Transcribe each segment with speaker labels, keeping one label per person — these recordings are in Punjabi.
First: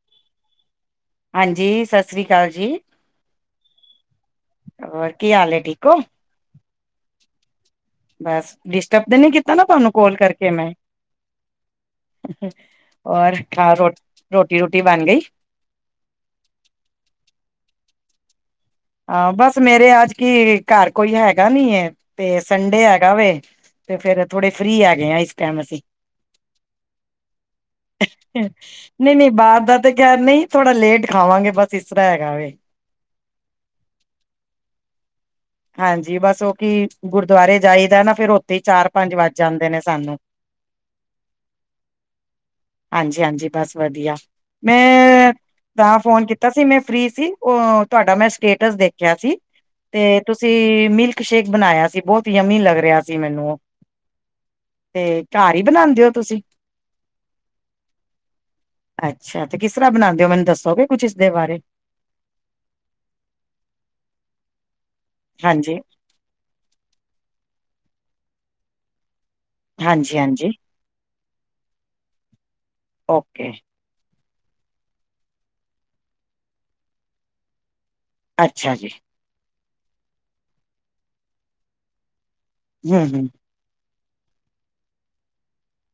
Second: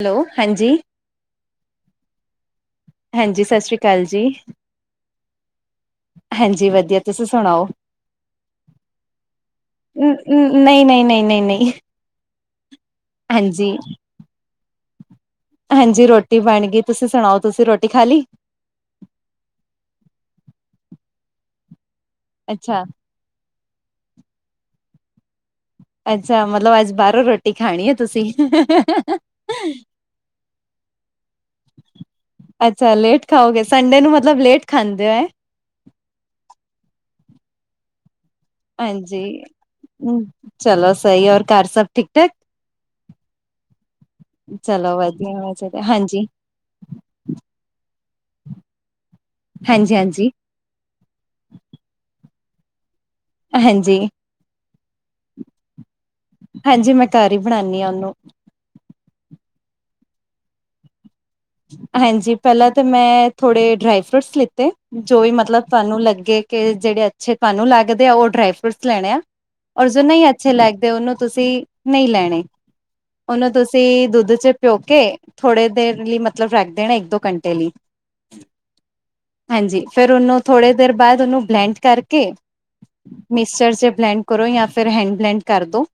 Speaker 1: ਹੈਲੋ, ਹਾਂਜੀ।
Speaker 2: ਹਾਂਜੀ ਸਤਿ ਸ੍ਰੀ ਅਕਾਲ ਜੀ,
Speaker 1: ਹਾਂਜੀ ਸਤਿ ਸ੍ਰੀ ਅਕਾਲ ਜੀ
Speaker 2: ਹੋਰ ਕੀ ਹਾਲ ਏ ਠੀਕ ਹੋ?
Speaker 1: ਹਾਂਜੀ ਵਧੀਆ, ਤੁਸੀਂ ਸੁਣਾਓ।
Speaker 2: ਬਸ, ਡਿਸਟਰਬ ਤੇ ਨੀ ਕੀਤਾ ਨਾ ਤੁਹਾਨੂੰ ਕੋਲ ਕਰਕੇ?
Speaker 1: ਨਈ, ਨਈ, ਨਈ, ਨਈ, ਨਈ।
Speaker 2: ਹੋਰ ਖਾ, ਰੋਟੀ ਰੁਟੀ ਬਨ ਗੀ?
Speaker 1: ਹਾਂਜੀ ਰੋਟੀ ਬਣ ਗੀ, ਤੁਸੀਂ ਸੁਣਾਓ ਤੁਸੀਂ ਰੋਟੀ ਖਾ ਲੀ?
Speaker 2: ਆ ਬਸ ਮੇਰੇ ਅੱਜ ਕੀ ਘਰ ਕੋਈ ਹੈਗਾ ਨੀ ਏ ਤੇ
Speaker 1: ਅੱਛਾ
Speaker 2: ਸੰਡੇ ਹੈਗਾ ਵੇ। ਤੇ ਫੇਰ ਥੋੜੇ ਫਰੀ ਹੈਗੇ ਆਂ ਇਸ ਟਾਈਮ ਅਸੀਂ।
Speaker 1: ਅੱਛਾ ਮਤਲਬ ਅੱਜ ਬਾਰੋਂ ਰੋਟੀ ਖਾਣੀ ਏ ਤੁਸੀਂ।
Speaker 2: ਨਹੀਂ [unintelligible] ਥੋੜਾ ਲੇਟ ਖਾਵਾਂਗੇ ਬਸ ਇਸ ਤਰ੍ਹਾਂ ਹੈਗਾ ਵੇ।
Speaker 1: ਅੱਛਾ ਲੇਟ ਖਾਓਗੇ, ਸੰਡੇ ਨੂੰ ਮਤਲਬ ਲੇਟ ਖਾਂਦੇ ਹੋ, ਹੈਂ।
Speaker 2: ਹਾਂਜੀ ਬਸ ਓ ਕੀ ਗੁਰਦੁਆਰੇ ਜਾਈਦਾ ਨਾ ਫੇਰ ਓ
Speaker 1: ਹਾਂਜੀ ਹੂੰ, ਚਲੋ ਸਈ ਔਰ ਘਰ ਸਭ ਠੀਕ ਠਾਕ?
Speaker 2: ਹਾਂਜੀ-ਹਾਂਜੀ, ਬਸ ਵਧੀਆ।
Speaker 1: ਚਲੋ
Speaker 2: ਮੈਂ
Speaker 1: ਵਧੀਆ ਵਧੀਆ
Speaker 2: ਤਾਂ
Speaker 1: ਹਾਂਜੀ
Speaker 2: ਫੋਨ ਕੀਤਾ ਸੀ, ਮੈਂ ਫਰੀ ਸੀ ਓ ਤੁਹਾਡਾ ਮੈਂ ਸਟੇਟਸ ਦੇਖਆ ਸੀ।
Speaker 1: ਹਾਂਜੀ-ਹਾਂਜੀ।
Speaker 2: ਸੀ ਮਿਲਕ ਸ਼ੇਕ ਬਣਾਇਆ ਸੀ ਬਹੁਤ ਯਮੀ ਲੱਗ ਰਿਹਾ ਸੀ ਮੈਨੂੰ
Speaker 1: ਹਾਂਜੀ,
Speaker 2: ਤੇ ਘਰ ਹੀ ਬਣਾਉਂਦੇ ਹੋ ਤੁਸੀਂ
Speaker 1: ਹਾਂਜੀ ਮੈਂ ਘਾਰੀ ਬਣਾਨੀਂ ਆਂ ਉਹਨੂੰ
Speaker 2: ਅੱਛਾ ਤੇ ਕਿਸ ਤਰ੍ਹਾਂ ਬਣਾਂਦੇ ਔ ਮੈਨੂੰ ਦੱਸੋਗੇ ਕੁਛ ਇਸਦੇ ਬਾਰੇ।
Speaker 1: ਹਾਂਜੀ ਪਹਿਲਾਂ ਤਾਂ ਮੈਂ ਥੋੜੇ ਡਰਾਈ ਫਰੂਟਸ ਲਿੱਤੇ, ਜੋ ਵੀ ਮਤਲਬ
Speaker 2: ਹਾਂਜੀ
Speaker 1: ਤੁਹਾਨੂੰ ਲੱਗੇ ਕੇ ਜਿਹੜੇ ਅੱਛੇ ਤੁਹਾਨੂੰ ਲੱਗਦੇ ਆ ਉਹ ਡਰਾਈ ਫਰੂਟਸ ਲੈਣੇ ਆ, ਔਰ ਜੋ ਨਈਂ
Speaker 2: ਹਾਂਜੀ-ਹਾਂਜੀ
Speaker 1: ਅੱਛੇ ਲੱਗ ਤੇ ਉਹਨੂੰ ਤੁਸੀਂ ਨਈਂ ਲੈਣੇ, ਉਹਨੂੰ
Speaker 2: ਓਕੇ
Speaker 1: ਤੁਸੀਂ ਅਸੀਂ ਦੁੱਧ ਚ ਪਿਉ ਕੇ ਥੋੜੇ ਦੇਰ ਲਈ ਮਤਲਬ ਰੱਖ ਦੇਣਾ ਇੱਕ ਦੋ ਘੰਟੇ ਲਈ।
Speaker 2: ਅੱਛਾ ਜੀ।
Speaker 1: ਹਾਂਜੀ ਫਿਰ ਉਹਨੂੰ ਥੋੜੇ ਦੇਰ ਬਾਅਦ ਉਹਨੂੰ ਬਲੈਂਡ ਕਰਕੇ
Speaker 2: ਹਂ, ਹਂ
Speaker 1: ਮਿਕਚਰ ਚ ਬਲੈਂਡ ਕਰੋ ਜਾਂ ਫਿਰ ਹੈਂਡ ਬਲੈਂਡ ਕਰ ਦੋ,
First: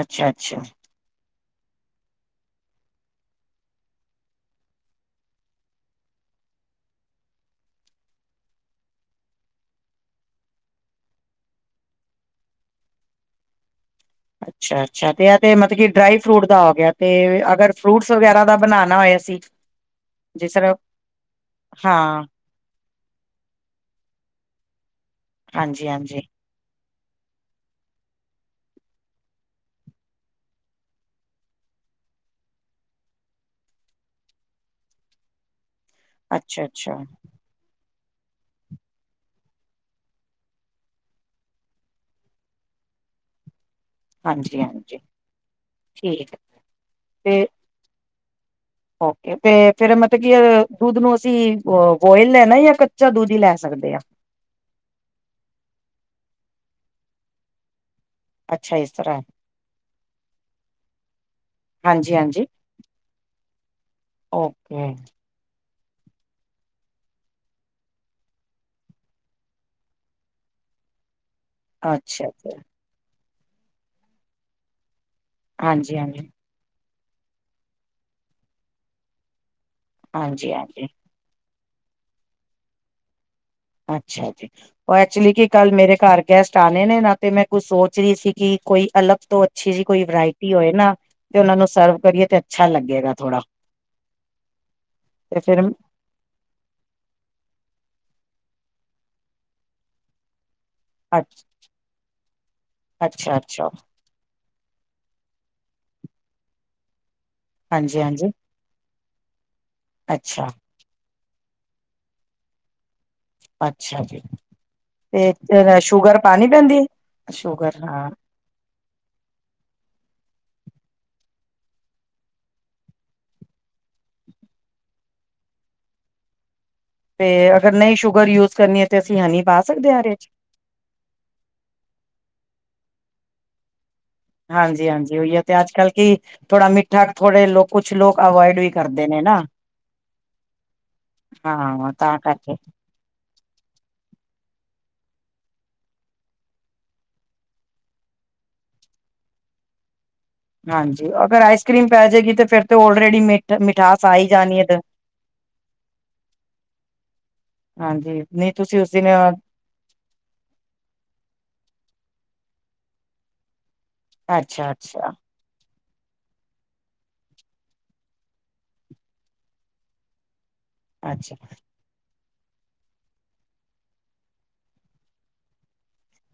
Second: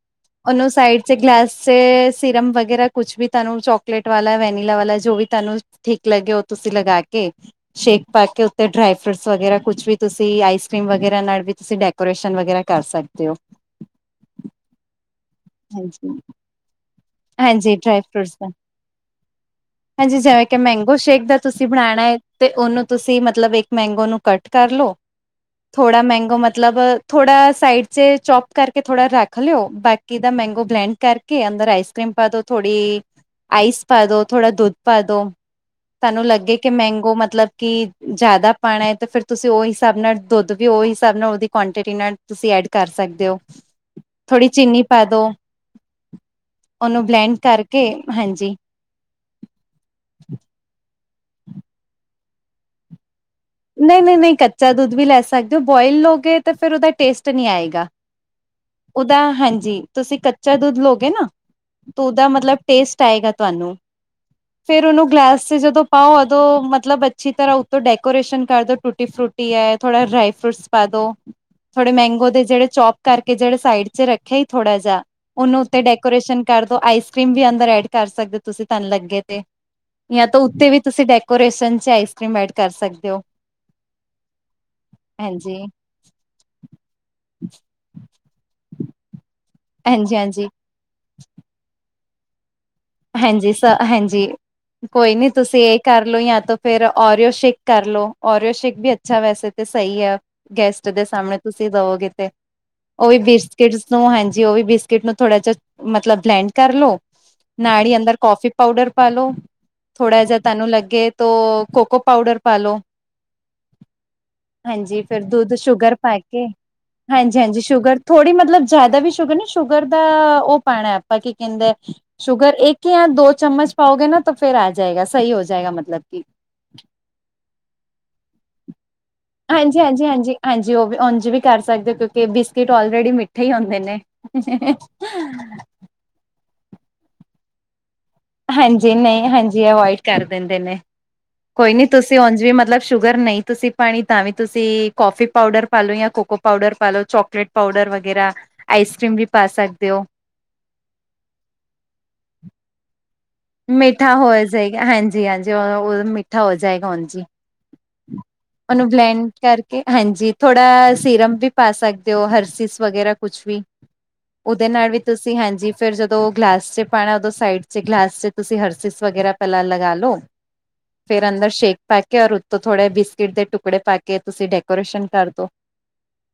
Speaker 2: ਅੱਛਾ-ਅੱਛਾ
Speaker 1: ਉਹਨੂੰ ਸਾਈਡ ਗਲਾਸ ਚ ਸਿਰਮ ਵਗੈਰਾ ਕੁਛ ਵੀ ਤੁਹਾਨੂੰ ਚੋਕਲੇਟ ਵਾਲਾ ਵੈਨਿ ਵਾਲਾ ਜੋ ਵੀ ਤੁਹਾਨੂੰ ਠੀਕ ਲੱਗੇ ਉਹ ਤੁਸੀਂ ਲਗਾ ਕੇ ਸ਼ੇਕ ਪਾ ਕੇ ਉੱਤੇ ਡਰਾਈ ਫਰੂਟਸ ਵਗੈਰਾ ਕੁਛ ਵੀ ਤੁਸੀਂ ਆਈਸ ਕਰ੍ਰੀਮ ਵਗੈਰਾ ਨਾਲ ਵੀ ਤੁਸੀਂ ਡੇ ਕੋਰੇਸ਼ਨ ਵਗੈਰਾ ਕਰ ਸਕਦੇ ਔ।
Speaker 2: ਅੱਛਾ-ਅੱਛਾ ਤੇ ਇਹ ਤੇ ਮਤਲ ਕਿ ਡਰਾਈ
Speaker 1: ਹਾਂਜੀ।
Speaker 2: ਫਰੂਟ ਦਾ ਹੋ ਗਿਆ ਤੇ ਅਗਰ ਫਰੂਟਸ ਵਗੈਰਾ ਦਾ ਬਣਾਉਣਾ ਹੋਏ ਅਸੀਂ।
Speaker 1: ਹਾਂਜੀ, ਜਿਵੇਂ
Speaker 2: ਜਿਸ
Speaker 1: ਕਿ
Speaker 2: ਤਰ੍ਹਾਂ
Speaker 1: ਮੈਂਗੋ ਸ਼ੇਕ ਦਾ ਤੁਸੀਂ ਬਣਾਣਾ ਐਂ।
Speaker 2: ਹਾਂ
Speaker 1: ਤੇ ਉਹਨੂੰ ਤੁਸੀਂ ਮਤਲਬ ਇੱਕ ਮੈਂਗੋ ਨੂੰ ਕੱਟ ਕਰ ਲੋ, ਥੋੜ੍ਹਾ
Speaker 2: ਹਾਂਜੀ-ਹਾਂਜੀ
Speaker 1: ਮੈਂਗੋ ਮਤਲਬ ਥੋੜਾ ਸਾਈਡ ਚ ਚੋਪ ਕਰਕੇ ਥੋੜਾ ਰੱਖ ਲਿਓ ਬਾਕ ਕੀ ਦਾ ਮੈਂਗੋ ਬਲੈਂਡ ਕਰਕੇ ਅੰਦਰ ਆਈਸ ਕਰ੍ਰੀਮ ਪਾ ਦੋ ਥੋੜ੍ਹੀ ਆਈਸ ਪਾ ਦੋ, ਥੋੜਾ ਦੁੱਧ ਪਾ ਦੋ, ਤੁਹਾਨੂੰ ਲੱਗੇ ਕਿ
Speaker 2: ਅੱਛਾ-ਅੱਛਾ
Speaker 1: ਮੈਂਗੋ ਮਤਲਬ ਕਿ ਜ਼ਿਆਦਾ ਪਾਣਾ ਐ ਤਾਂ ਫਿਰ ਤੁਸੀਂ ਉਹੀ ਹਿਸਾਬ ਨਾਲ ਦੁੱਧ ਵੀ ਉਹੀ ਹਿਸਾਬ ਨਾਲ ਉਹਦੀ ਕੁਆਂਟਿਟੀ ਨਾਲ ਤੁਸੀਂ ਐਡ ਕਰ ਸਕਦੇ ਔ।
Speaker 2: ਹਾਂਜੀ, ਹਾਂਜੀ।
Speaker 1: ਪੈ ਦੋ। ਉਹਨੂੰ ਬਲੈਂਡ
Speaker 2: ਤੇ
Speaker 1: ਕਰਕੇ ਹਾਂਜੀ
Speaker 2: ਓਕੇ ਤੇ ਫਿਰ ਮਤਲਬ ਕੀ ਅ ਦੁਧ ਨੂੰ ਅਸੀਂ ਅ ਬੋਇਲ ਲੈਣਾ ਜਾਂ ਕੱਚਾ ਦੁੱਧ ਹੀ ਲੈ ਸਕਦੇ ਹਾਂ।
Speaker 1: ਨਈਂ ਨਈਂ ਨਈਂ, ਕੱਚਾ ਦੁੱਧ ਵੀ ਲੈ ਸਕਦੇ ਔ, ਬੋਇਲ ਲੋਗੇ ਤਾਂ ਫਿਰ ਉਹਦਾ ਟੇਸਟ ਨੀਂ ਆਏਗਾ।
Speaker 2: ਅੱਛਾ ਇਸ
Speaker 1: ਉਹਦਾ
Speaker 2: ਤਰ੍ਹਾਂ
Speaker 1: ਹਾਂਜੀ, ਤੁਸੀਂ ਕੱਚਾ ਦੁੱਧ ਲਗੇ ਨਾਂ ਤ
Speaker 2: ਹਾਂਜੀ
Speaker 1: ਉਹਦਾ
Speaker 2: ਹਾਂਜੀ
Speaker 1: ਮਤਲਬ ਟੇਸਟ ਆਏਗਾ ਤੁਹਾਨੂੰ, ਫੇਰ
Speaker 2: ਓਕੇ
Speaker 1: ਉਹਨੂੰ ਗਲਾਸ ਚ ਜਦੋਂ ਪਾਓ ਉਦੋਂ ਮਤਲਬ ਅੱਛੀ ਤਰ੍ਹਾਂ ਉੱਪਰ ਡੈਕੋਰੇਸ਼ਨ ਕਰਦੋ ਟੁੱਟੀ ਫਰੂਟੀ ਐ ਥੋੜਾ ਡਰਾਈ ਫਰੂਟਸ ਪਾ ਦੋ। ਥੋੜੇ
Speaker 2: ਅੱਛਾ
Speaker 1: ਮੈਂਗੋ ਦੇ
Speaker 2: ਅੱਛਾ
Speaker 1: ਜਿਹੜੇ ਚੌਪ ਕਰਕੇ ਜਿਹੜੇ ਸਾਈਡ ਚ ਰੱਖਿਆ ਹੀ ਥੋੜਾ ਜਿਆ ਉਹਨੂੰ ਉੱਤੇ
Speaker 2: ਹਾਂਜੀ ਹਾਂਜੀ
Speaker 1: ਡੈਕੋਰੇਸ਼ਨ ਕਰਦੋ ਆਈਸ ਕਰ੍ਰੀਮ ਵੀ ਅੰਦਰ ਐਡ ਕਰ ਸਕਦੇ ਤੁਸੀਂ ਤੈਨੂੰ ਲੱਗੇ ਤੇ ਜਾਂ ਤਾਂ
Speaker 2: ਹਾਂਜੀ
Speaker 1: ਉੱਤੇ ਵੀ
Speaker 2: ਹਾਂਜੀ
Speaker 1: ਤੁਸੀਂ ਡੇਕ ਕੋਰੇਸਨ ਚ ਆਈਸ ਕਰ੍ਰੀਮ ਐਡ ਕਰ ਸਕਦੇ ਔ।
Speaker 2: ਅੱਛਾ ਜੀ, ਉਹ ਐਕਚੁਲੀ ਕੀ
Speaker 1: ਹਾਂਜੀ
Speaker 2: ਕੱਲ ਮੇਰੇ ਘਰ ਗੈਸਟ ਆਣੇ ਨੇਂ ਨਾ ਤੇ ਮੈਂ ਕੁਝ ਸੋਚ ਰਹੀ ਸੀ ਕਿ ਕੋਈ ਅਲਗ ਤੋਂ ਅੱਛੀ ਜਿਹੀ ਕੋਈ
Speaker 1: ਹਾਂਜੀ ਹਾਂਜੀ
Speaker 2: ਵਰਾਇਟੀ ਹੋਏ ਨਾਂ ਤੇ ਉਹਨਾਂ ਨੂੰ ਸਰਵ ਕਰੀਏ ਤੇ ਅੱਛਾ ਲੱਗੇਗਾ। ਥੋੜਾ
Speaker 1: ਹਾਂਜੀ ਸ ਹਾਂਜੀ ਕੋਈ ਨੀਂ
Speaker 2: ਤੇ
Speaker 1: ਤੁਸੀਂ
Speaker 2: ਫਿਰ
Speaker 1: ਇਹ ਕਰ ਲ ਲੋ ਯਾ ਤਾਂ ਫਿਰ ਓਰੀਓ ਸ਼ੇਕ ਕਰ ਲੋ ਓਰੀਓ ਸ਼ੇਕ ਵੀ ਅੱਛਾ ਵੈਸੇ ਤਾਂ ਸਹੀ ਐ। ਗੈਸਟ ਦੇ ਸਾਹਮਣੇ
Speaker 2: ਅੱਛ
Speaker 1: ਤੁਸੀਂ ਦਵੋਗੇ ਤੇ ਉਹ ਵੀ
Speaker 2: ਅੱਛਾ ਅੱਛਾ
Speaker 1: ਬਿਸਕਿਟ ਹਾਂਜੀ ਉਹ ਵੀ ਬਿਸਕਿਟ ਨੂੰ ਥੋੜਾ ਜਿਹਾ ਮਤਲਬ ਬਲੈਂਡ ਕਰ ਲੋੋ ਨਾੜੀ
Speaker 2: ਹਾਂਜੀ
Speaker 1: ਅੰਦਰ
Speaker 2: ਹਾਂਜੀ
Speaker 1: ਕੌਫੀ ਪਾਊਡਰ ਪਾਲੋ, ਥੋੜਾ ਜਿਆ
Speaker 2: ਅੱਛਾ
Speaker 1: ਤਾਨੂੰ ਲਗੇ ਤੋ ਕੋਕੋ ਪਾਊਡਰ ਪਾਲੋ।
Speaker 2: ਅੱਛਾ ਜੀ।
Speaker 1: ਹਾਂਜੀ ਫਿਰ ਦੁੱਧ
Speaker 2: ਤੇ
Speaker 1: ਸ਼ੂਗਰ ਪਾ ਕੇ
Speaker 2: ਪਾਣੀ ਪੈਂਦੀ ਹੈ?
Speaker 1: ਹਾਂਜੀ, ਹਾਂਜੀ ਸ਼ੂਗਰ ਥੋੜ੍ਹੀ ਮਤਲਬ ਜ਼ਿਆਦਾ ਵੀ ਸ਼ੂਗਰ ਨੀਂ ਸ਼ੂਗਰ ਦਾ ਉਹ ਪਾਣਾ ਆਪਾਂ ਕੀ ਕਹਿੰਦੇ। ਸ਼ੂਗਰ ਏਕ ਯਾ ਦੋ ਚਮਚ ਪਾਓਗੇ ਨਾ ਤਾਂ ਫੇਰ ਆ ਜਾਏਗਾ, ਸਈ ਹੋ ਜਾਏਗਾ ਮਤਲਬ ਕਿ
Speaker 2: ਤੇ ਅਗਰ ਨਹੀਂ ਸ਼ੂਗਰ ਯੂਜ ਕਰਨੀ ਏ ਤੇ ਅਸੀਂ ਹਨੀ ਪਾ ਸਕਦੇ ਹਾਂ ਇਹਦੇ ਚ
Speaker 1: ਹਾਂਜੀ-ਹਾਂਜੀ-ਹਾਂਜੀ, ਹਾਂਜੀ ਉਹ ਵ ਉਝ ਵੀ ਕਰ ਸਕਦੇ ਹੋ, ਕਉਂਕੇ ਬਿਸਕਿਟ ਔਲਰੇਡੀ ਮਿੱਠੇ ਹੀ ਹੁੰਦੇ ਨੇ।
Speaker 2: ਹਾਂਜੀ-ਹਾਂਜੀ ਓਹੀਓ ਤੇ, ਅੱਜ ਕੱਲ੍ਹ ਕੀ, ਥੋੜਾ ਮਿੱਠਾ ਥੋੜੇ ਲੋਕ ਕੁਛ ਲੋਕ ਅਵੋਇਡ ਵੀ
Speaker 1: ਹਾਂਜੀ
Speaker 2: ਕਰਦੇ ਨੇ
Speaker 1: ਨਈ
Speaker 2: ਨਾ
Speaker 1: ਹਾਂਜੀ ਅਵੋਇਡ ਕਰ ਦਿੰਦੇ ਨੇ। ਕੋਈ ਨੀ
Speaker 2: ਹਾਂ
Speaker 1: ਤੁਸੀਂ
Speaker 2: ਤਾਂ
Speaker 1: ਉਂਝ ਵੀ
Speaker 2: ਕਰਕੇ
Speaker 1: ਮਤਲਬ ਸ਼ੂਗਰ ਨਈ ਤੁਸੀਂ ਪਾਣੀ ਤਾਂ ਵੀ ਤੁਸੀਂ ਕੌਫੀ ਪਾਊਡਰ ਪਾ ਲਓ, ਯਾ ਕੋਕੋ ਪਾਊਡਰ ਪਾ ਲੋ ਚੋਕਲੇਟ ਪੋਡਰ ਵਗੈਰਾ, ਆਈਸ ਕਰ੍ਰੀਮ ਵੀ ਪਾ ਸਕਦੇ ਹੋ।
Speaker 2: ਹਾਂਜੀ, ਅਗਰ ਆਈਸ ਕਰ੍ਰੀਮ ਪੈ ਜੇਗੀ ਤੇ ਫਿਰ ਤੇ ਔਲਰੇਡੀ ਮੇ
Speaker 1: ਮਿੱਠਾ ਹੋਏ ਸਈ, ਹਾਂਜੀ-ਹਾਂਜੀ ਓ ਓਹਦੇ ਨਾਲ ਮਿੱਠਾ ਹੋ ਜਾਏਗਾ, ਹਾਂਜੀ।
Speaker 2: ਹਾਂਜੀ ਨਹੀਂ ਤੁਸੀਂ
Speaker 1: ਉਹਨੂੰ
Speaker 2: ਉਸ ਦਿਨ
Speaker 1: ਬਲੈਂਡ ਕਰ ਕੇ ਹਾਂਜੀ ਥੋੜਾ ਸੀਰਮ ਵੀ ਪਾ ਸਕਦੇ ਹੋ ਹਰਸੀਸ ਵਗੈਰਾ ਕੁਛ ਵੀ। ਓਹਦੇ
Speaker 2: ਅੱਛਾ
Speaker 1: ਨਾਲ ਵੀ
Speaker 2: ਅੱਛਾ
Speaker 1: ਤੁਸੀਂ ਹਾਂਜੀ, ਫਿਰ ਜਦੋਂ ਗਲਾਸ ਚ ਪਾਣਾ ਉਦੋਂ ਸਾਈਡ ਚ ਗਲਾਸ ਚ ਤੁਸੀਂ ਹਰਸਿਸ ਵਗੈਰਾ ਪੈਲਾਂ ਲਗਾ ਲੋ, ਫੇਰ
Speaker 2: ਅੱਛਾ
Speaker 1: ਅੰਦਰ ਸ਼ੇਕ ਪਾਕੇ ਔਰ ਉਤੋਂ ਥੋੜ੍ਹੇ ਬਿਸਕਿਟ ਦੇ ਟੁਕੜੇ ਪਾ ਕੇ ਤੁਸੀਂ ਡੈਕੋਰੇਸ਼ਨ ਕਰਦੋ।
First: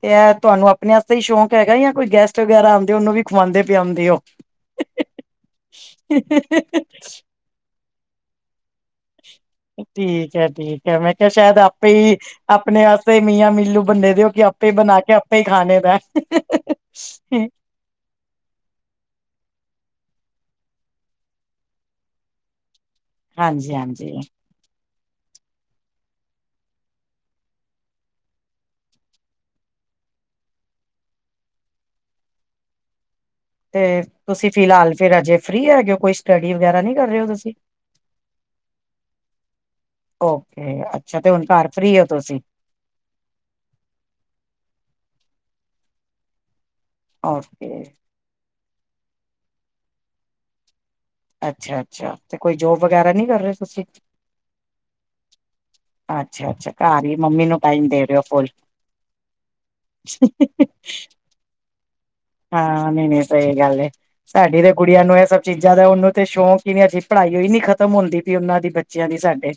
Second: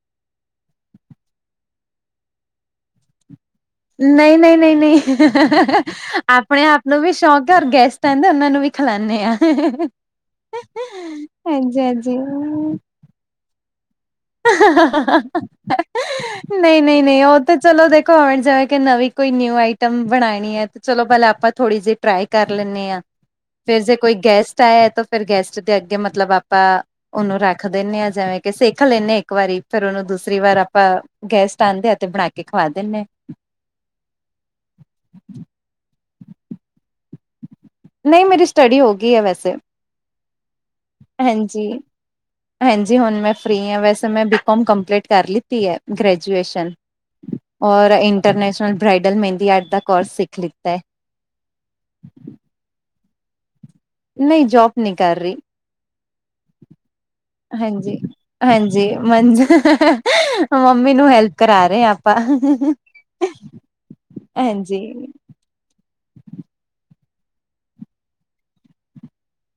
Speaker 2: ਤੇ ਏਹ ਤੁਆਨੂੰ ਆਪਣੇ ਆਸਤੇ ਈ ਸ਼ੌਂਕ ਹੈਗਾ ਯਾ ਕੋਈ ਗੈਸਟ ਵਗੈਰਾ ਉਹਨੂੰ ਵੀ ਖਵਾਉਂਦੇ ਪਿਆਉਂਦੇ ਹੋ
Speaker 1: ਨਈ-ਨਈ-ਨਈ-ਨਈ ਆਪਣੇ ਆਪ ਨੂੰ ਵੀ ਸ਼ੌਕ ਘਰ ਗੈਸਟ ਆਂਦਾ ਏ ਉਹਨਾਂ ਨੂੰ ਵੀ ਖਿਲਾਨੇ ਆ।
Speaker 2: ਠੀਕ ਹੈ ਠੀਕ ਹੈ, ਮੈਂ ਕੇਆ ਸ਼ੈਦ ਆਪੇ ਈ
Speaker 1: ਹਾਂਜੀ-ਹਾਂਜੀ।
Speaker 2: ਆਪਣੇ ਅਸ ਆਪੇ ਈ ਮੀਆਂ ਮਿਲੂ ਬੰਨੇ ਦੇਓ ਕੇ ਆਪੇ ਈ ਬਣਾ ਕੇ ਆਪੇ ਈ ਖਾਣੇ ਦਾ
Speaker 1: ਨਹੀਂ, ਨਹੀਂ, ਨਹੀਂ ਉਹ
Speaker 2: ਐ।
Speaker 1: ਤੇ ਚਲੋ ਦੇਖੋ ਆਉਣ ਜਾਵੇ ਕਿ ਨਵੀਂ ਕੋਈ ਨਿਊ ਆਈਟਮ ਬਣਾਣੀ ਹੈ, ਤੇ ਚਲੋ ਪਹੇਲਾਂ ਆਪਾਂ ਥੋੜ੍ਹੀ ਜਿਹੀ ਟਰਾਈ ਕਰ ਲੈਣੇ ਆ।
Speaker 2: ਹਾਂਜੀ
Speaker 1: ਫਿਰ ਜੇ
Speaker 2: ਹਾਂਜੀ
Speaker 1: ਕੋਈ ਗੈਸ ਚਾਯਏ ਤੋਂ ਫੇਰ ਗੈਸਟ ਦੇ ਅੱਗੇ ਮਤਲਬ ਆਪਾਂ ਉਹਨੂੰ ਰਾਖ ਦੇਣੇ ਆ, ਜੇਵੇਂ ਕਿ ਸੇਖ ਖਲੇ ਏਨੇ ਇੱਕ ਵਾਰੀ ਫੇਰ ਉਹਨੂੰ ਦੂਸਰੀ ਵਾਰ ਆਪਾਂ, ਗੈਸਟ ਆਂਦੇ ਐ, ਤੇ ਬਣਾ ਕੇ ਖਵਾ ਦੇਣੇ।
Speaker 2: ਤੇ ਤੁਸੀਂ ਫਿਲਹਾਲ ਫਿਰ ਅਜੇ ਫ੍ਰਰੀ ਹੈਗੇ ਓ? ਕੋਈ ਸਟੱਡੀ ਵਗੈਰਾ ਨਈ ਕਰ ਰਏ ਹੋ ਤੁਸੀਂ?
Speaker 1: ਨਈ ਮੇਰੀ ਸਟੱਡੀ ਹੋ ਗਈ ਏ ਵੈਸੇ,
Speaker 2: ਓਕੇ ਅੱਛਾ ਤੇ ਹੁਣ ਘਰ
Speaker 1: ਹਾਂਜੀ।
Speaker 2: ਫ੍ਰਰੀ ਹੋ ਤੁਸੀਂ
Speaker 1: ਹਾਂਜੀ ਹੁਣ ਮੈਂ ਫਰੀ ਆਂ, ਵੈਸੇ ਮੈਂ ਬੀ ਕੌਮ ਕੰਪਲੀਟ ਕਰ ਲਿੱਤੀ ਐ, ਗ੍ਰੈਜੂਏਸ਼ਨ।
Speaker 2: ਓਕੇ
Speaker 1: ਔਰ ਇੰਟਰਨੈਸ਼ਨਲ ਬ੍ਰਾਈਡਲ ਮੈਂਦੀ ਆਰਟ ਦਾ ਕੋਰਸ ਸਿੱਖ ਲਿੱਤਾ ਐ।
Speaker 2: ਅੱਛਾ-ਅੱਛਾ ਤੇ ਕੋਈ ਜੋਬ ਵਗੈਰਾ ਨਹੀਂ ਕਰ ਰਏ ਤੁਸੀਂ?
Speaker 1: ਨਈ ਜੋਬ ਨਈ ਕਰ ਰਈ।
Speaker 2: ਅੱਛਾ-ਅੱਛਾ ਘਾਰ ਈ ਮੰਮੀ ਨੂੰ ਟਾਈਮ
Speaker 1: ਹਾਂਜੀ
Speaker 2: ਦੇ ਰਓ ਫੁੱਲ? [inaudible]
Speaker 1: ਹਾਂਜੀ ਮੈਨੂੰ ਹੈਲਪ ਕਰਾ ਰੇਆ।
Speaker 2: ਹਾਂ ਨਈ-ਨਈ ਸਹੀ ਗੱਲ ਏ, ਸਾਡੀ ਤੇ
Speaker 1: ਹਾਂਜੀ
Speaker 2: ਗੁੜੀਆਂ ਨੂੰ ਏਹ ਸਭ ਚੀਜ਼ਾਂ ਦਾ ਉਹਨੂੰ ਤੇ ਸ਼ੌਂਕ ਈ ਨਈ ਐ, ਆਜੇ ਪੜ੍ਹਾਈਓ ਈ ਨੀ ਖਤਮ ਹੁੰਦੀ ਪਈ ਉਹਨਾਂ ਦੀ ਬੱਚੇਆਂ ਦੀ ਸਾਡੇ।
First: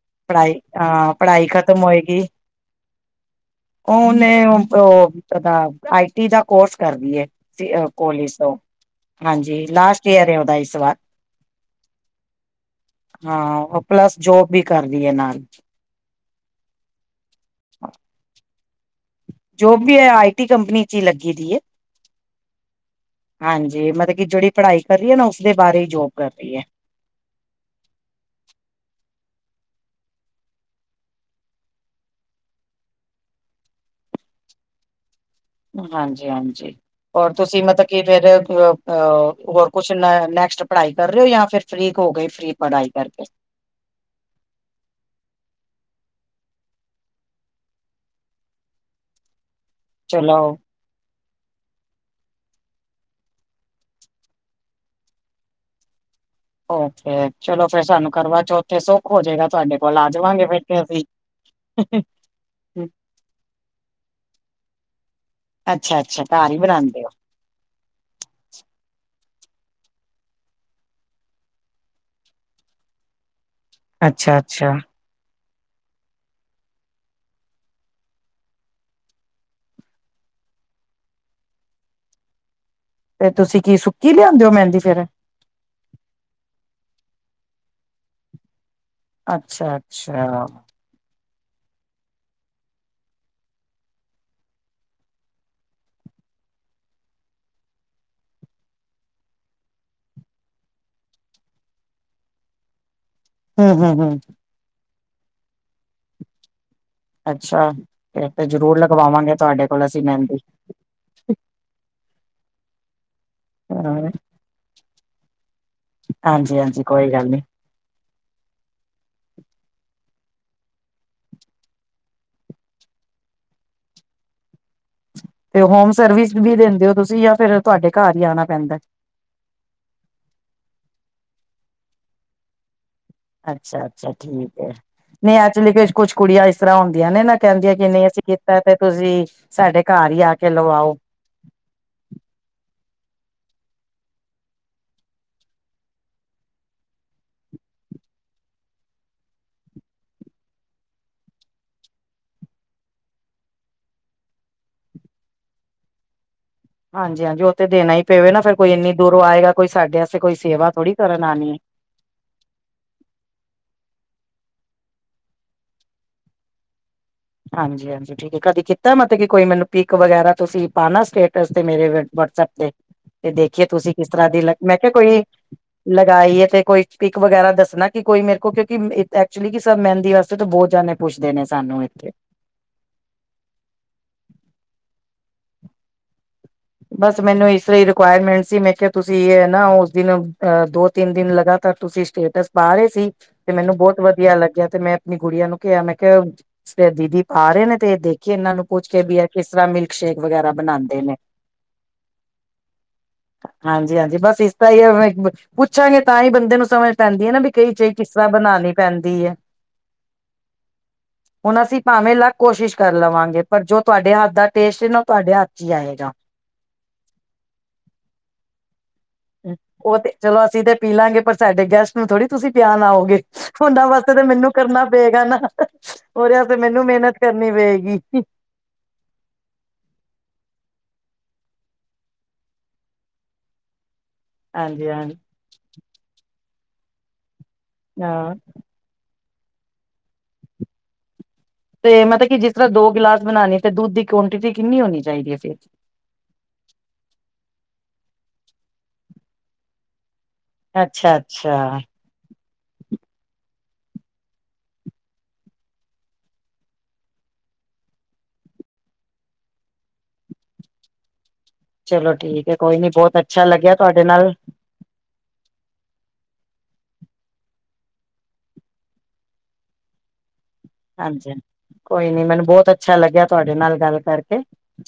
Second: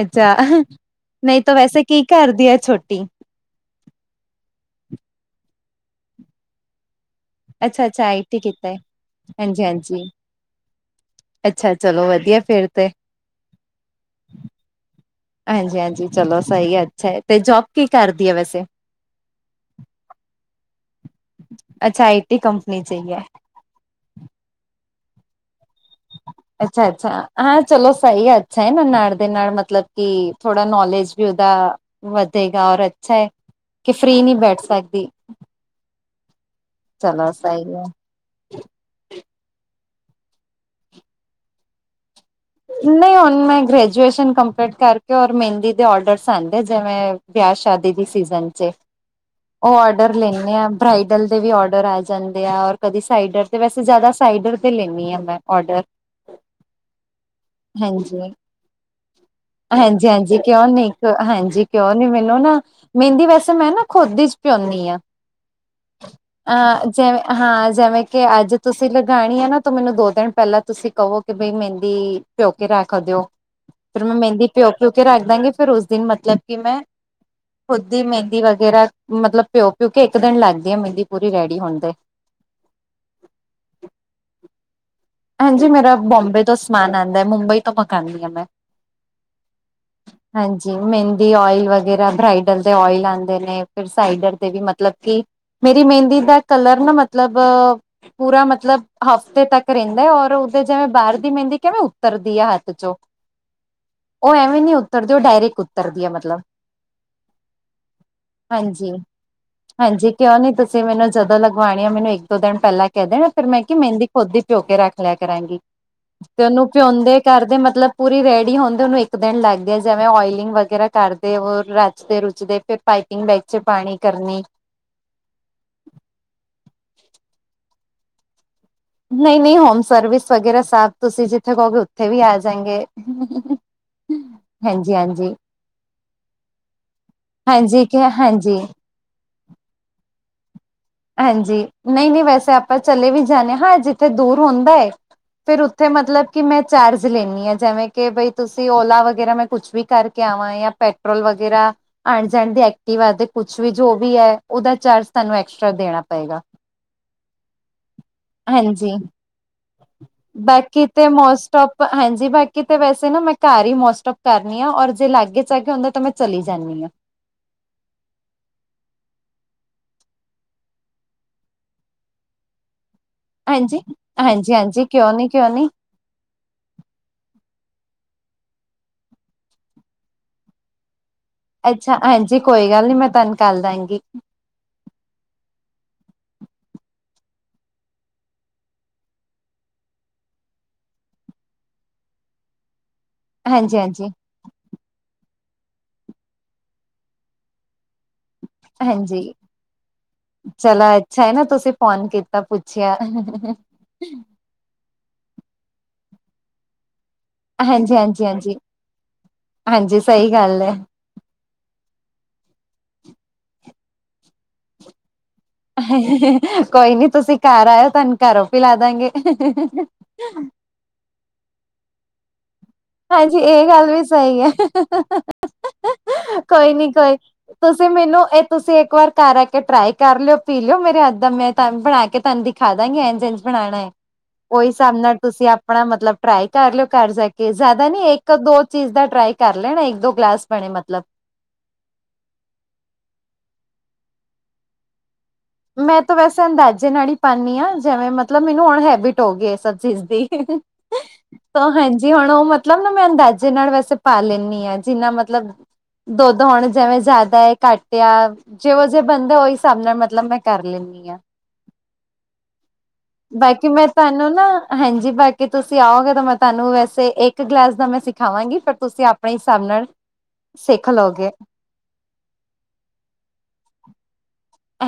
Speaker 1: ਅੱਛਾ
Speaker 2: ਪੜ੍ਹਾਈ ਹਾਂ
Speaker 1: ਨਹੀਂ
Speaker 2: ਪੜ੍ਹਾਈ
Speaker 1: ਤਾਂ ਵੈਸੇ
Speaker 2: ਖਤਮ
Speaker 1: ਕੀ
Speaker 2: ਹੋਏਗੀ।
Speaker 1: ਕਰਦੀ ਹੈ ਛੋਟੀ
Speaker 2: ਉਹਨੇ ਉਹ ਓ ਉਦਾਂ ਆਈ ਟੀ ਦਾ ਕੋਰਸ ਕਰਦੀ ਐ। ਸੀ
Speaker 1: ਅੱਛਾ
Speaker 2: ਅ
Speaker 1: ਅੱਛਾ ਆਈ
Speaker 2: ਕੋਲੀਜ
Speaker 1: ਟੀ
Speaker 2: ਤੋ,
Speaker 1: ਕੀਤਾ ਹੈ
Speaker 2: ਹਾਂਜੀ ਲਾਸਟ ਈਅਰ ਐ ਉਹਦਾ ਇਸ ਵਾਰ।
Speaker 1: ਅੱਛਾ ਚਲੋ ਵਧੀਆ ਫੇਰ ਤੇ
Speaker 2: ਹਾਂ, ਉਹ ਪਲੱਸ ਜੋਬ ਵੀ ਕਰਦੀ ਐ ਨਾਲ।
Speaker 1: ਚਲੋਂ ਸਈ ਐ, ਅੱਛਾ ਐ, ਤੇ ਜੋਬ ਕੀ ਕਰਦੀ ਐ ਵੈਸੇ?
Speaker 2: ਜੋਬ ਵੀ ਏਹ ਆਈ ਟੀ ਕੰਪਨੀ ਚ ਈ ਲੱਗੀ ਦੀ ਐ,
Speaker 1: ਅੱਛਾ ਆਈ ਟੀ ਕੰਪਨੀ ਚਾਹੀਏ
Speaker 2: ਹਾਂਜੀ ਮਤਲ ਕੀ ਜੇਹੜੀ ਪੜ੍ਹਾਈ ਕਰ ਰਹੀ ਐ ਨਾ, ਉਸਦੇ ਬਾਰੇ ਈ ਜੋਬ ਕਰ ਰਈ
Speaker 1: ਅੱਛਾ-ਅੱਛਾ ਹਾਂ ਚਲੋਂ ਸਹੀ ਐ, ਅੱਛਾ ਐ, ਨਾ ਨਾਲ ਦੇ ਨਾਲ ਮਤਲਬ ਕਿ ਥੋੜਾ ਨੌਲੇਜ ਵੀ ਉਹਦਾ ਵਧੇਗਾ ਔਰ ਅੱਛਾ ਐ, ਕਿ ਫ੍ਰਰੀ ਨੀ ਬੈਠ ਸਕਦੀ।
Speaker 2: ਹਾਂਜੀ-ਹਾਂਜੀ,
Speaker 1: ਚਲੋ
Speaker 2: ਔਰ ਤੁਸੀਂ
Speaker 1: ਸਹੀ
Speaker 2: ਮਤ
Speaker 1: ਹੈ
Speaker 2: ਕੀ ਫਿਰ ਆਹ ਆ ਹੋਰ ਕੁਛ ਨੈ ਨੈਕਸਟ ਪੜ੍ਹਾਈ ਕਰ ਰਹੇ ਹੋ ਜਾਂ ਫਿਰ ਫ੍ਰਰੀਕ ਹੋ ਗਏ ਫ੍ਰਰੀ ਪੜ੍ਹਾਈ
Speaker 1: ਨਹੀਂ
Speaker 2: ਕਰਕੇ
Speaker 1: ਹੁਣ ਮੈਂ ਗ੍ਰ ਜੂਏਸ਼ਨ ਕਮਪਲੀਟ ਕਰਕੇ, ਔਰ ਮਹਿੰਦੀ ਦੇ ਔਡਰਸ ਆਦੇ, ਜਿਵੇ ਵਿਆਹ ਸ਼ਾਦੀ ਦੀ ਸੀਜਨ ਚ। ਉਹ ਔਡਰ ਲੈਂਨੇ
Speaker 2: ਚਲੋ
Speaker 1: ਆ। ਬਰਾਈਡਲ ਦੇ ਵੀ ਔਡਰ ਆ ਜਾਂਦੇ ਆ, ਔਰ ਕਦੀ ਸਾਈਡਰ ਦੇ ਵੈਸੇ ਜ਼ਿਆਦਾ ਸਾਈਡਰ 'ਦੇ ਲੈਂਦੀ ਆ ਮੈਂ ਔਡਰ।
Speaker 2: ਓਕੇ। ਚਲੋਂ ਫੇਰ ਸਾਨੂੰ
Speaker 1: ਹਾਂਜੀ
Speaker 2: ਕਰਵਾ ਚੌਥੇ ਸੁੱਖ ਹੋ ਜਾਏਗਾ, ਤੁਹਾਡੇ ਕੋਲ
Speaker 1: ਹਾਂਜੀ
Speaker 2: ਆ
Speaker 1: ਹਾਂਜੀ
Speaker 2: ਜਾਵਾਂਗੇ ਫਿਰ
Speaker 1: ਕਿਉਂ
Speaker 2: ਤੇ
Speaker 1: ਨੀ
Speaker 2: ਅਸੀਂ।
Speaker 1: ਹਾਂਜੀ ਕਿਉਂ ਨੀ ਮੈਨੂੰ ਨਾ ਮਹਿੰਦੀ ਵੈਸੇ ਮੈਂ ਨਾ ਖੁਦ ਚ ਭਿਉਂਨੀ ਆ,
Speaker 2: ਅੱਛਾ-ਅੱਛਾ ਘਰ ਹੀ
Speaker 1: ਅਹ
Speaker 2: ਬਣਾਉਂਦੇ ਹੋ।
Speaker 1: ਜਿਵੇਂ ਹਾਂ ਜਿਵੇਂ ਕਿ ਅੱਜ ਤੁਸੀਂ ਲਗਾਣੀ ਆ ਨਾ, ਤੇ ਮੈਨੂੰ ਦੋ ਦਿਨ ਪਹਿਲਾਂ ਤੁਸੀਂ ਕਹੋ ਕਿ ਬਈ ਮਹਿ ਦੀ ਭਿਓ ਕੇ ਰੱਖ ਦਿਓ, ਫਿਰ ਮੈਂ ਮਹਿੰਦੀ
Speaker 2: ਅੱਛਾ-ਅੱਛਾ
Speaker 1: ਭਿਓ ਕੇ ਉ ਕੇ ਰੱਖ ਦਾਂਗੀ, ਫ਼ਿਰ ਉਸ ਦਿਨ ਮਤਲਬ ਕਿ ਮੈਂ ਖੁਦ ਦੀ ਮਹਿੰਦੀ ਵਗੈਰਾ ਮਤਲਬ ਭਿਉ ਭਿਉ ਕੇ, ਇੱਕ ਦਿਨ ਲੱਗਦੀ ਆ ਮਹਿੰਦੀ ਪੂਰੀ ਰੈਡੀ ਹੋਣ ਦੇ।
Speaker 2: ਤੇ ਤੁਸੀਂ ਕੀ ਸੁੱਕੀ ਲਿਆਂਦੇ ਹੋ ਮਹਿੰਦੀ ਫੇਰ?
Speaker 1: ਹਾਂਜੀ, ਮੇਰਾ ਬੋਬੇ ਤੋਂ ਸਮਾਨ ਆਉਂਦਾ, ਮੁੰਬਈ ਤੋਂ ਮੰਗਾਉਂਨੀ ਆ ਮੈਂ।
Speaker 2: ਅੱਛਾ ਅੱਛਾ
Speaker 1: ਹਾਂਜੀ ਮਹਿੰਦੀ ਓਇਲ ਵਗੈਰਾ ਬ੍ਰਾਈਡਲ ਦੇ ਓਇਲ ਆਉਂਦੇ ਨੇ, ਫਿਰ ਸਾਈਡਰ ਤੇ ਵੀ ਮਤਲਬ ਕਿ ਮੇਰੀ ਮਹਿੰਦੀ ਦਾ ਕਲਰ ਨਾ, ਮਤਲਬ ਪੂਰਾ ਮਤਲਬ ਹਫ਼ਤੇ ਤੱਕ ਰਹਿੰਦਾ, ਔਰ ਉਦੇ ਜਿਵੇਂ ਬਾਹਰ ਦੀ ਮਹਿੰਦੀ ਕਿਵੇਂ ਉੱਤਰਦੀ ਐ ਹੱਥ ਚੋਂ।
Speaker 2: ਹੂੰ ਹੂੰ ਹੂੰ
Speaker 1: ਉਹ ਐਵੇਂ ਨੀ ਉੱਤਰਦੀ, ਉਹ ਡਾਇਰੈਕਟ ਉਤਰਦੀ ਐ ਮਤਲਬ।
Speaker 2: ਅੱਛਾ, ਫਰ ਤੇ ਜ਼ਰੂਰ ਲਗਵਾਵਾਂਗੇ ਤੁਹਾਡੇ ਕੋਲ ਅਸੀਂ ਮਹਿੰਦੀ।
Speaker 1: ਜੇ ਮੈਨੂੰ ਜਦੋਂ ਲਗਵਾਣੀ ਆ, ਮੈਨੂੰ ਇੱਕ ਦੋ ਦਿਨ ਪਹਿਲਾਂ ਕਹਿ ਦੇਣਾ, ਫਿਰ ਮੈਂ ਕਿਹਾ
Speaker 2: ਹਾਂ
Speaker 1: ਮਹਿੰਦੀ ਖੁਦ ਭਿਓ ਕੇ ਰੱਖ ਲਿਆ ਕਰਾਂਗੀ, ਤੇ ਉਹਨੂੰ
Speaker 2: ਹਾਂਜੀ-ਹਾਂਜੀ ਕੋਈ
Speaker 1: ਭਿਉਂਦੇ
Speaker 2: ਗੱਲ ਨੀ
Speaker 1: ਕਰਦੇ ਮਤਲਬ ਪੂਰੀ ਰੈਡੀ ਹਣਦੇ ਉਹਨੂੰ ਇੱਕ ਦਿਨ ਲੱਗ ਗਿਆ, ਜਿਵੇਂ ਓਇਲਿੰਗ ਵਗੈਰਾ ਕਰਦੇ ਉਹ ਰਚਦੇ ਰੁਚਦੇ ਫਿਰ ਪਾਈਪਿੰਗ ਬੈਗ ਚ ਪਾਣੀ ਕਰਨੀ।
Speaker 2: ਤੇ ਹੋਮ ਸਰਵਿਸ ਵੀ ਦਿੰਦੇ ਹੋ, ਤੁਸੀਂ ਜਾਂ ਫਿਰ ਤੁਹਾਡੇ ਘਰ ਹੀ ਆਉਣਾ ਪੈਂਦਾ।
Speaker 1: ਨਹੀਂ ਨਹੀਂ ਹੋਮ ਸਰਵਿਸ ਵਗੈਰਾ ਸਾਫ਼, ਤੁਸੀਂ ਜਿੱਥੇ ਕਹੋਗੇ ਉੱਥੇ ਵੀ ਆ ਜਾਏਗੇ।
Speaker 2: ਅੱਛਾ ਅੱਛਾ, ਠੀਕ ਐ।
Speaker 1: ਹਾਂਜੀ ਹਾਂਜੀ
Speaker 2: ਨਹੀਂ ਐਕਚੁਲੀ ਕੁਛ ਕੁੜੀਆਂ ਇਸ ਤਰ੍ਹਾਂ ਹੁੰਦੀਆਂ ਨੇ ਨਾ, ਕਹਿੰਦੀਆਂ
Speaker 1: ਹਾਂਜੀ
Speaker 2: ਕਿ ਨਹੀਂ ਅਸੀਂ ਕੀਤਾ
Speaker 1: ਹਾਂਜੀ
Speaker 2: ਤੇ ਤੂਸੀ ਸਾਡੇ ਘਰ ਹੀ ਆ ਕੇ ਲਵਾਓ।
Speaker 1: ਹਾਂਜੀ, ਨਹੀਂ ਨਹੀਂ ਵੈਸੇ ਆਪਾਂ ਚਲੇ ਵੀ ਜਾਂ ਨੇ ਆ, ਜਿੱਥੇ ਦੂਰ ਹੁੰਦਾ ਐ ਫਿਰ ਉੱਥੇ ਮਤਲਬ ਕਿ ਮੈਂ ਚਾਰਜ ਲੈਦੀ ਆ, ਜਿਵੇਂ ਕਿ ਬਈ ਤੁਸੀਂ ਓਲਾ ਵਗੈਰਾ ਮੈਂ ਕੁਛ ਵੀ ਕਰ ਕਿਆਾ ਪੈਟਰੋਲ ਵਗੈਰਾ ਆਣ ਜਾਣ ਦੀ ਐਕਟੀਵਾ ਕੁਛ ਵੀ ਜੋ ਵੀ ਐ, ਉਹਦਾ ਚਾਰਜ ਸਾਨੂੰ ਐਕਸਟਰਾ ਦੇਣਾ ਪਏਗਾ।
Speaker 2: ਹਾਂਜੀ ਹਾਂਜੀ, ਉਹ ਤੇ ਦੇਣਾ ਹੀ ਪਵੇ ਨਾ, ਫੇਰ ਕੋਈ ਇੰਨੀ
Speaker 1: ਹਾਂਜੀ
Speaker 2: ਦੂਰੋਂ ਆਏਗਾ ਕੋਈ ਸਾਡੇ ਆਸਤੇ ਕੋਈ ਸੇਵਾ
Speaker 1: ਬਾਕੀ
Speaker 2: ਥੋੜੀ
Speaker 1: ਤੇ
Speaker 2: ਕਰਨ ਆਉਣੀ
Speaker 1: ਮੋਸਟ
Speaker 2: ਐ।
Speaker 1: ਆਫ ਹਾਂਜੀ, ਬਾਕੀ ਤਾਂ ਵੈਸੇ ਨਾ ਮੈਂ ਘਰ ਹੀ ਮੋਸਟ ਆਫ ਕਰਨੀ ਆ, ਔਰ ਜੇ ਲਾਗੇ ਚਾਗੇ ਹੁੰਦਾ ਤਾਂ ਮੈਂ ਚਲੀ ਜਾਂਦੀ ਆ।
Speaker 2: ਹਾਂਜੀ ਹਾਂਜੀ ਠੀਕ ਹੈ ਕਦੀ ਕਿ ਕੀਤਾ ਮਤਲਬ ਕੀ ਕੋਈ ਮੈਨੂੰ ਪਿਕ ਵਗੈਰਾ ਤੁਸੀਂ ਪਾਉਣਾ ਸਟੇਟਸ ਤੇ ਮੇਰੇ ਵਟਸਪ ਤੇ ਤੇ ਦੇਖੀਏ
Speaker 1: ਹਾਂਜੀ
Speaker 2: ਤੁਸੀਂ ਕਿਸ ਤਰ੍ਹਾਂ ਦੀ
Speaker 1: ਹਾਂਜੀ
Speaker 2: ਮੈਂ
Speaker 1: ਹਾਂਜੀ
Speaker 2: ਕਿਹਾ
Speaker 1: ਕਿਉਂ
Speaker 2: ਕੋਈ
Speaker 1: ਨੀ ਕਿਉਂ ਨੀ
Speaker 2: ਲਗਾਈ ਹੈ ਤੇ ਕੋਈ ਪਕ ਵਗੈਰਾ ਦੱਸਣਾ ਕਿ ਕੋਈ ਮੇਰੇ ਕੋਲ ਕਿਉਂਕਿ ਐਕਚੁਲੀ ਕਿ ਸਭ ਮਹਿੰਦੀ ਵਾਸਤੇ ਤਾਂ ਬਹੁਤ ਜਾਦੇ ਪੁੱਛਦੇ ਨੇ [unintelligible]
Speaker 1: ਅੱਛਾ ਹਾਂਜੀ ਕੋਈ ਗੱਲ ਨੀ ਮੈਂ ਤੁਹਾਨੂੰ ਕਰ ਦਵਾਂਗੀ
Speaker 2: ਬਸ ਮੈਨੂੰ ਇਸ ਤਰ੍ਹਾਂ ਰਿਕੁਇਰਮੈਂਟ ਸੀ ਮੈਂ ਕਿਹਾ ਤੁਸੀਂ ਇਹ ਨਾ ਉਸ ਦਿਨ ਦੋ ਤਿੰਨ ਦਿਨ ਲਗਾਤਾਰ ਤੁਸੀਂ ਸਟੇਟਸ ਪਾ ਰਹੇ ਸੀ ਤੇ ਮੈਨੂੰ
Speaker 1: ਹਾਂਜੀ
Speaker 2: ਬਹੁਤ
Speaker 1: ਹਾਂਜੀ
Speaker 2: ਵਧੀਆ ਲੱਗਿਆ ਤੇ ਮੈਂ ਆਪਣੀ ਗੁੜੀਆਂ ਨੂੰ ਕਿਹਾ ਮੈਂ ਕਿਹਾ ਦੀਦੀ ਪਾ ਰਹੇ ਨੇ ਤੇ ਦੇਖ ਇਹਨਾਂ ਨੂੰ ਪੁੱਛ ਕੇ ਵੀ ਯ
Speaker 1: ਹਾਂਜੀ
Speaker 2: ਕਿਸ ਤਰ੍ਹਾਂ ਮਿਲਕ ਸ਼ੇਕ ਵਗੈਰਾ ਬਣਾਉਦੇ ਨੇ
Speaker 1: ਇਹ ਨਾ ਤੁਸੀਂ ਫੋਨ ਕੀਤਾ ਪੁੱਛਿਆ
Speaker 2: ਹਾਂਜੀ ਹਾਂਜੀ ਬਸ ਇਸ ਤ ਹੀ ਹੈ ਪੁੱਛਾਂਗੇ ਤਾਂ ਹੀ ਬੰਦੇ ਨੂੰ ਸਮਝ ਪੈਂਦੀ ਹੈ ਨਾ ਵੀ ਕਈ ਚਹੀ
Speaker 1: ਹਾਂਜੀ
Speaker 2: ਕਿਸ
Speaker 1: ਹਾਂਜੀ
Speaker 2: ਤਰ੍ਹਾਂ
Speaker 1: ਹਾਂਜੀ
Speaker 2: ਬਣਾਉਣੀ ਪੈਂਦੀ ਹੈ
Speaker 1: ਹਾਂਜੀ ਸਹੀ ਗੱਲ ਹੈ
Speaker 2: ਹੁਣ ਅਸੀਂ ਭਾਵੇਂ ਅਲੱਗ ਕੋਸ਼ਿਸ਼ ਕਰ ਲਵਾਂਗੇ ਪਰ ਜੋ ਤੁਹਾਡੇ ਹੱਥ ਦਾ ਟੇਸਟ ਨਾ ਉਹ ਤੁਹਾਡੇ ਹੱਥ ਚ ਹੀ ਆਏਗਾ
Speaker 1: ਕੋਈ ਨੀ ਤੁਸੀਂ ਘਰ ਆਇਓ ਤੁਹਾਨੂੰ ਘਰੋਂ ਪੀਲਾ ਦਾਂਗੇ
Speaker 2: ਪੀਲਾਂਗੇ ਪਰ ਸਾਡੇ ਗੈਸਟ ਥੋੜ੍ਹੀ ਤੁਸੀਂ ਪਿਆਨ ਆਓਗੇ
Speaker 1: ਹਾਂਜੀ ਇਹ
Speaker 2: ਉਹਨਾਂ
Speaker 1: ਗੱਲ ਵੀ
Speaker 2: ਵਾਸਤੇ ਤਾਂ
Speaker 1: ਸਹੀ ਹੈ
Speaker 2: ਮੈਨੂੰ ਕਰਨਾ ਪਏਗਾ ਨਾ ਉਹਦੇ ਵਾਸਤੇ
Speaker 1: ਕੋਈ
Speaker 2: ਮੈਨੂੰ
Speaker 1: ਨੀ
Speaker 2: ਮਿਹਨਤ
Speaker 1: ਕੋਈ
Speaker 2: ਕਰਨੀ
Speaker 1: ਤੁਸੀਂ
Speaker 2: ਪਏਗੀ
Speaker 1: ਮੈਨੂੰ ਇਹ ਤੁਸੀਂ ਇੱਕ ਵਾਰ ਕਰ ਆ ਕੇ ਟਰਾਈ ਕਰ ਲਿਓ ਪੀ ਲਿਓ ਮੇਰੇ ਹੱਥ ਦਾ ਮੈਂ ਬਣਾ ਕੇ ਤੁਹਾਨੂੰ ਦੀਖਾ ਦਾਂਗੇ ਐਂਜ ਐਂਜ ਬਣਾਉਣਾ ਹੈ ਉਹਹੀ
Speaker 2: ਹਾਂਜੀ
Speaker 1: ਹਿਸਾਬ
Speaker 2: ਹਾਂਜੀ
Speaker 1: ਨਾਲ ਤੁਸੀਂ ਆਪਣਾ ਮਤਲਬ ਟਰਾਈ ਕਰ ਲਿਓ ਘਰ ਜਾ ਕੇ ਜ਼ਿਆਦਾ ਨੀ
Speaker 2: ਹਾਂ
Speaker 1: ਇੱਕ ਦੋ ਚੀਜ਼ ਦਾ ਟਰਾਈ ਕਰ ਲੈਣਾ ਇੱਕ ਦੋ ਗਲਾਸ ਬਣੇ ਮਤਲਬ
Speaker 2: ਤੇ ਮਤਲਬ ਕਿ ਜਿਸ ਤਰ੍ਹਾਂ ਦੋ ਗਿਲਾਸ ਬਣਾਉਣੀ ਤੇ ਦੁੱ ਦੀ ਕੁਆਂਟਿਟੀ ਕਿੰਨੀ ਹੋਣੀ ਚਾਹੀਦੀ ਹੈ ਫਿਰ
Speaker 1: ਮੈਂ ਤਾਂ ਵੈਸੇ ਅੰਦਾਜ਼ੇ ਨਾਲ ਹੀ ਪਾਨੀ ਹਾਂ ਜਿਵੇਂ ਮਤਲਬ ਮੈਨੂੰ ਹੁਣ ਹੈਬਿਟ ਹੋ ਗਈ ਸਭ ਚੀਜ਼ ਦੀ
Speaker 2: ਅੱਛਾ ਅੱਛਾ
Speaker 1: ਜੀ ਹੁਣ ਉਹ ਮਤਲਬ ਨਾ ਮੈਂ ਅੰਦਾਜ਼ੇ ਨਾਲ ਵੈਸੇ ਪਾ ਲੈਂਦੀ ਹਾਂ ਜਿੰਨਾ ਮਤਲਬ ਦੁੱਧ ਹੁਣ ਜਿਵੇਂ ਜ਼ਿਆਦਾ ਹੈ ਘਟ ਇਆ ਜਿਹੋ ਜਿਹੇ ਬੰਦੇ ਉਹਹੀ ਹਿਸਾਬ ਨਾਲ ਮਤਲਬ ਮੈਂ ਕਰ ਲੈਂਨਿ ਹਾਂ
Speaker 2: ਚਲੋ ਠੀਕ ਕੋਈ ਨੀ ਬਹੁਤ ਅੱਛਾ
Speaker 1: ਬਾਕੀ
Speaker 2: ਲੱਗਿਆ
Speaker 1: ਮੈਂ
Speaker 2: ਤੁਹਾਡੇ
Speaker 1: ਤੁਹਾਨੂੰ
Speaker 2: ਨਾਲ
Speaker 1: ਨਾ ਹਾਂਜੀ ਬਾਕੀ ਤੁਸੀਂ ਆਓਗੇ ਤਾਂ ਮੈਂ ਤੁਹਾਨੂੰ ਵੈਸੇ ਇੱਕ ਗਲਾਸ ਦਾ ਮੈਂ ਸਿਖਾਵਾਂਗੀ ਫਿਰ ਤੁਸੀਂ ਆਪਣੇ ਹਿਸਾਬ ਨਾਲ ਸਿੱਖ
Speaker 2: ਹਾਂਜੀ
Speaker 1: ਲਓਗੇ
Speaker 2: ਹਾਂ ਕੋਈ ਨੀ ਮੈਨੂੰ ਬਹੁਤ ਅੱਛਾ ਲੱਗਿਆ ਤੁਹਾਡੇ ਨਾਲ ਗੱਲ ਕਰਕੇ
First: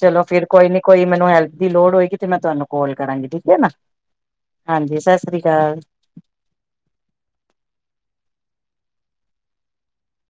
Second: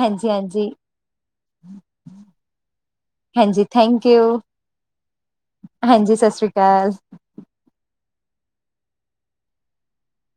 Speaker 2: ਚਲੋ ਫਿਰ ਕੋਈ
Speaker 1: ਹਾਂਜੀ
Speaker 2: ਨੀ ਕੋਈ ਮੈਨੂੰ ਹੈਲਪ ਦੀ ਲੋੜ ਹੋਏਗੀ ਤੇ ਮੈਂ ਤੁਹਾਨੂੰ ਕੋਲ ਕਰਾਂਗੀ ਠੀਕ ਹੈ
Speaker 1: ਹਾਂਜੀ
Speaker 2: ਨਾ
Speaker 1: ਥੈਂਕ ਯੂ
Speaker 2: ਹਾਂਜੀ ਸਤਿ ਸ੍ਰੀ ਅਕਾਲ
Speaker 1: ਹਾਂਜੀ ਸਤਿ ਸ਼੍ਰੀ ਕਾਲ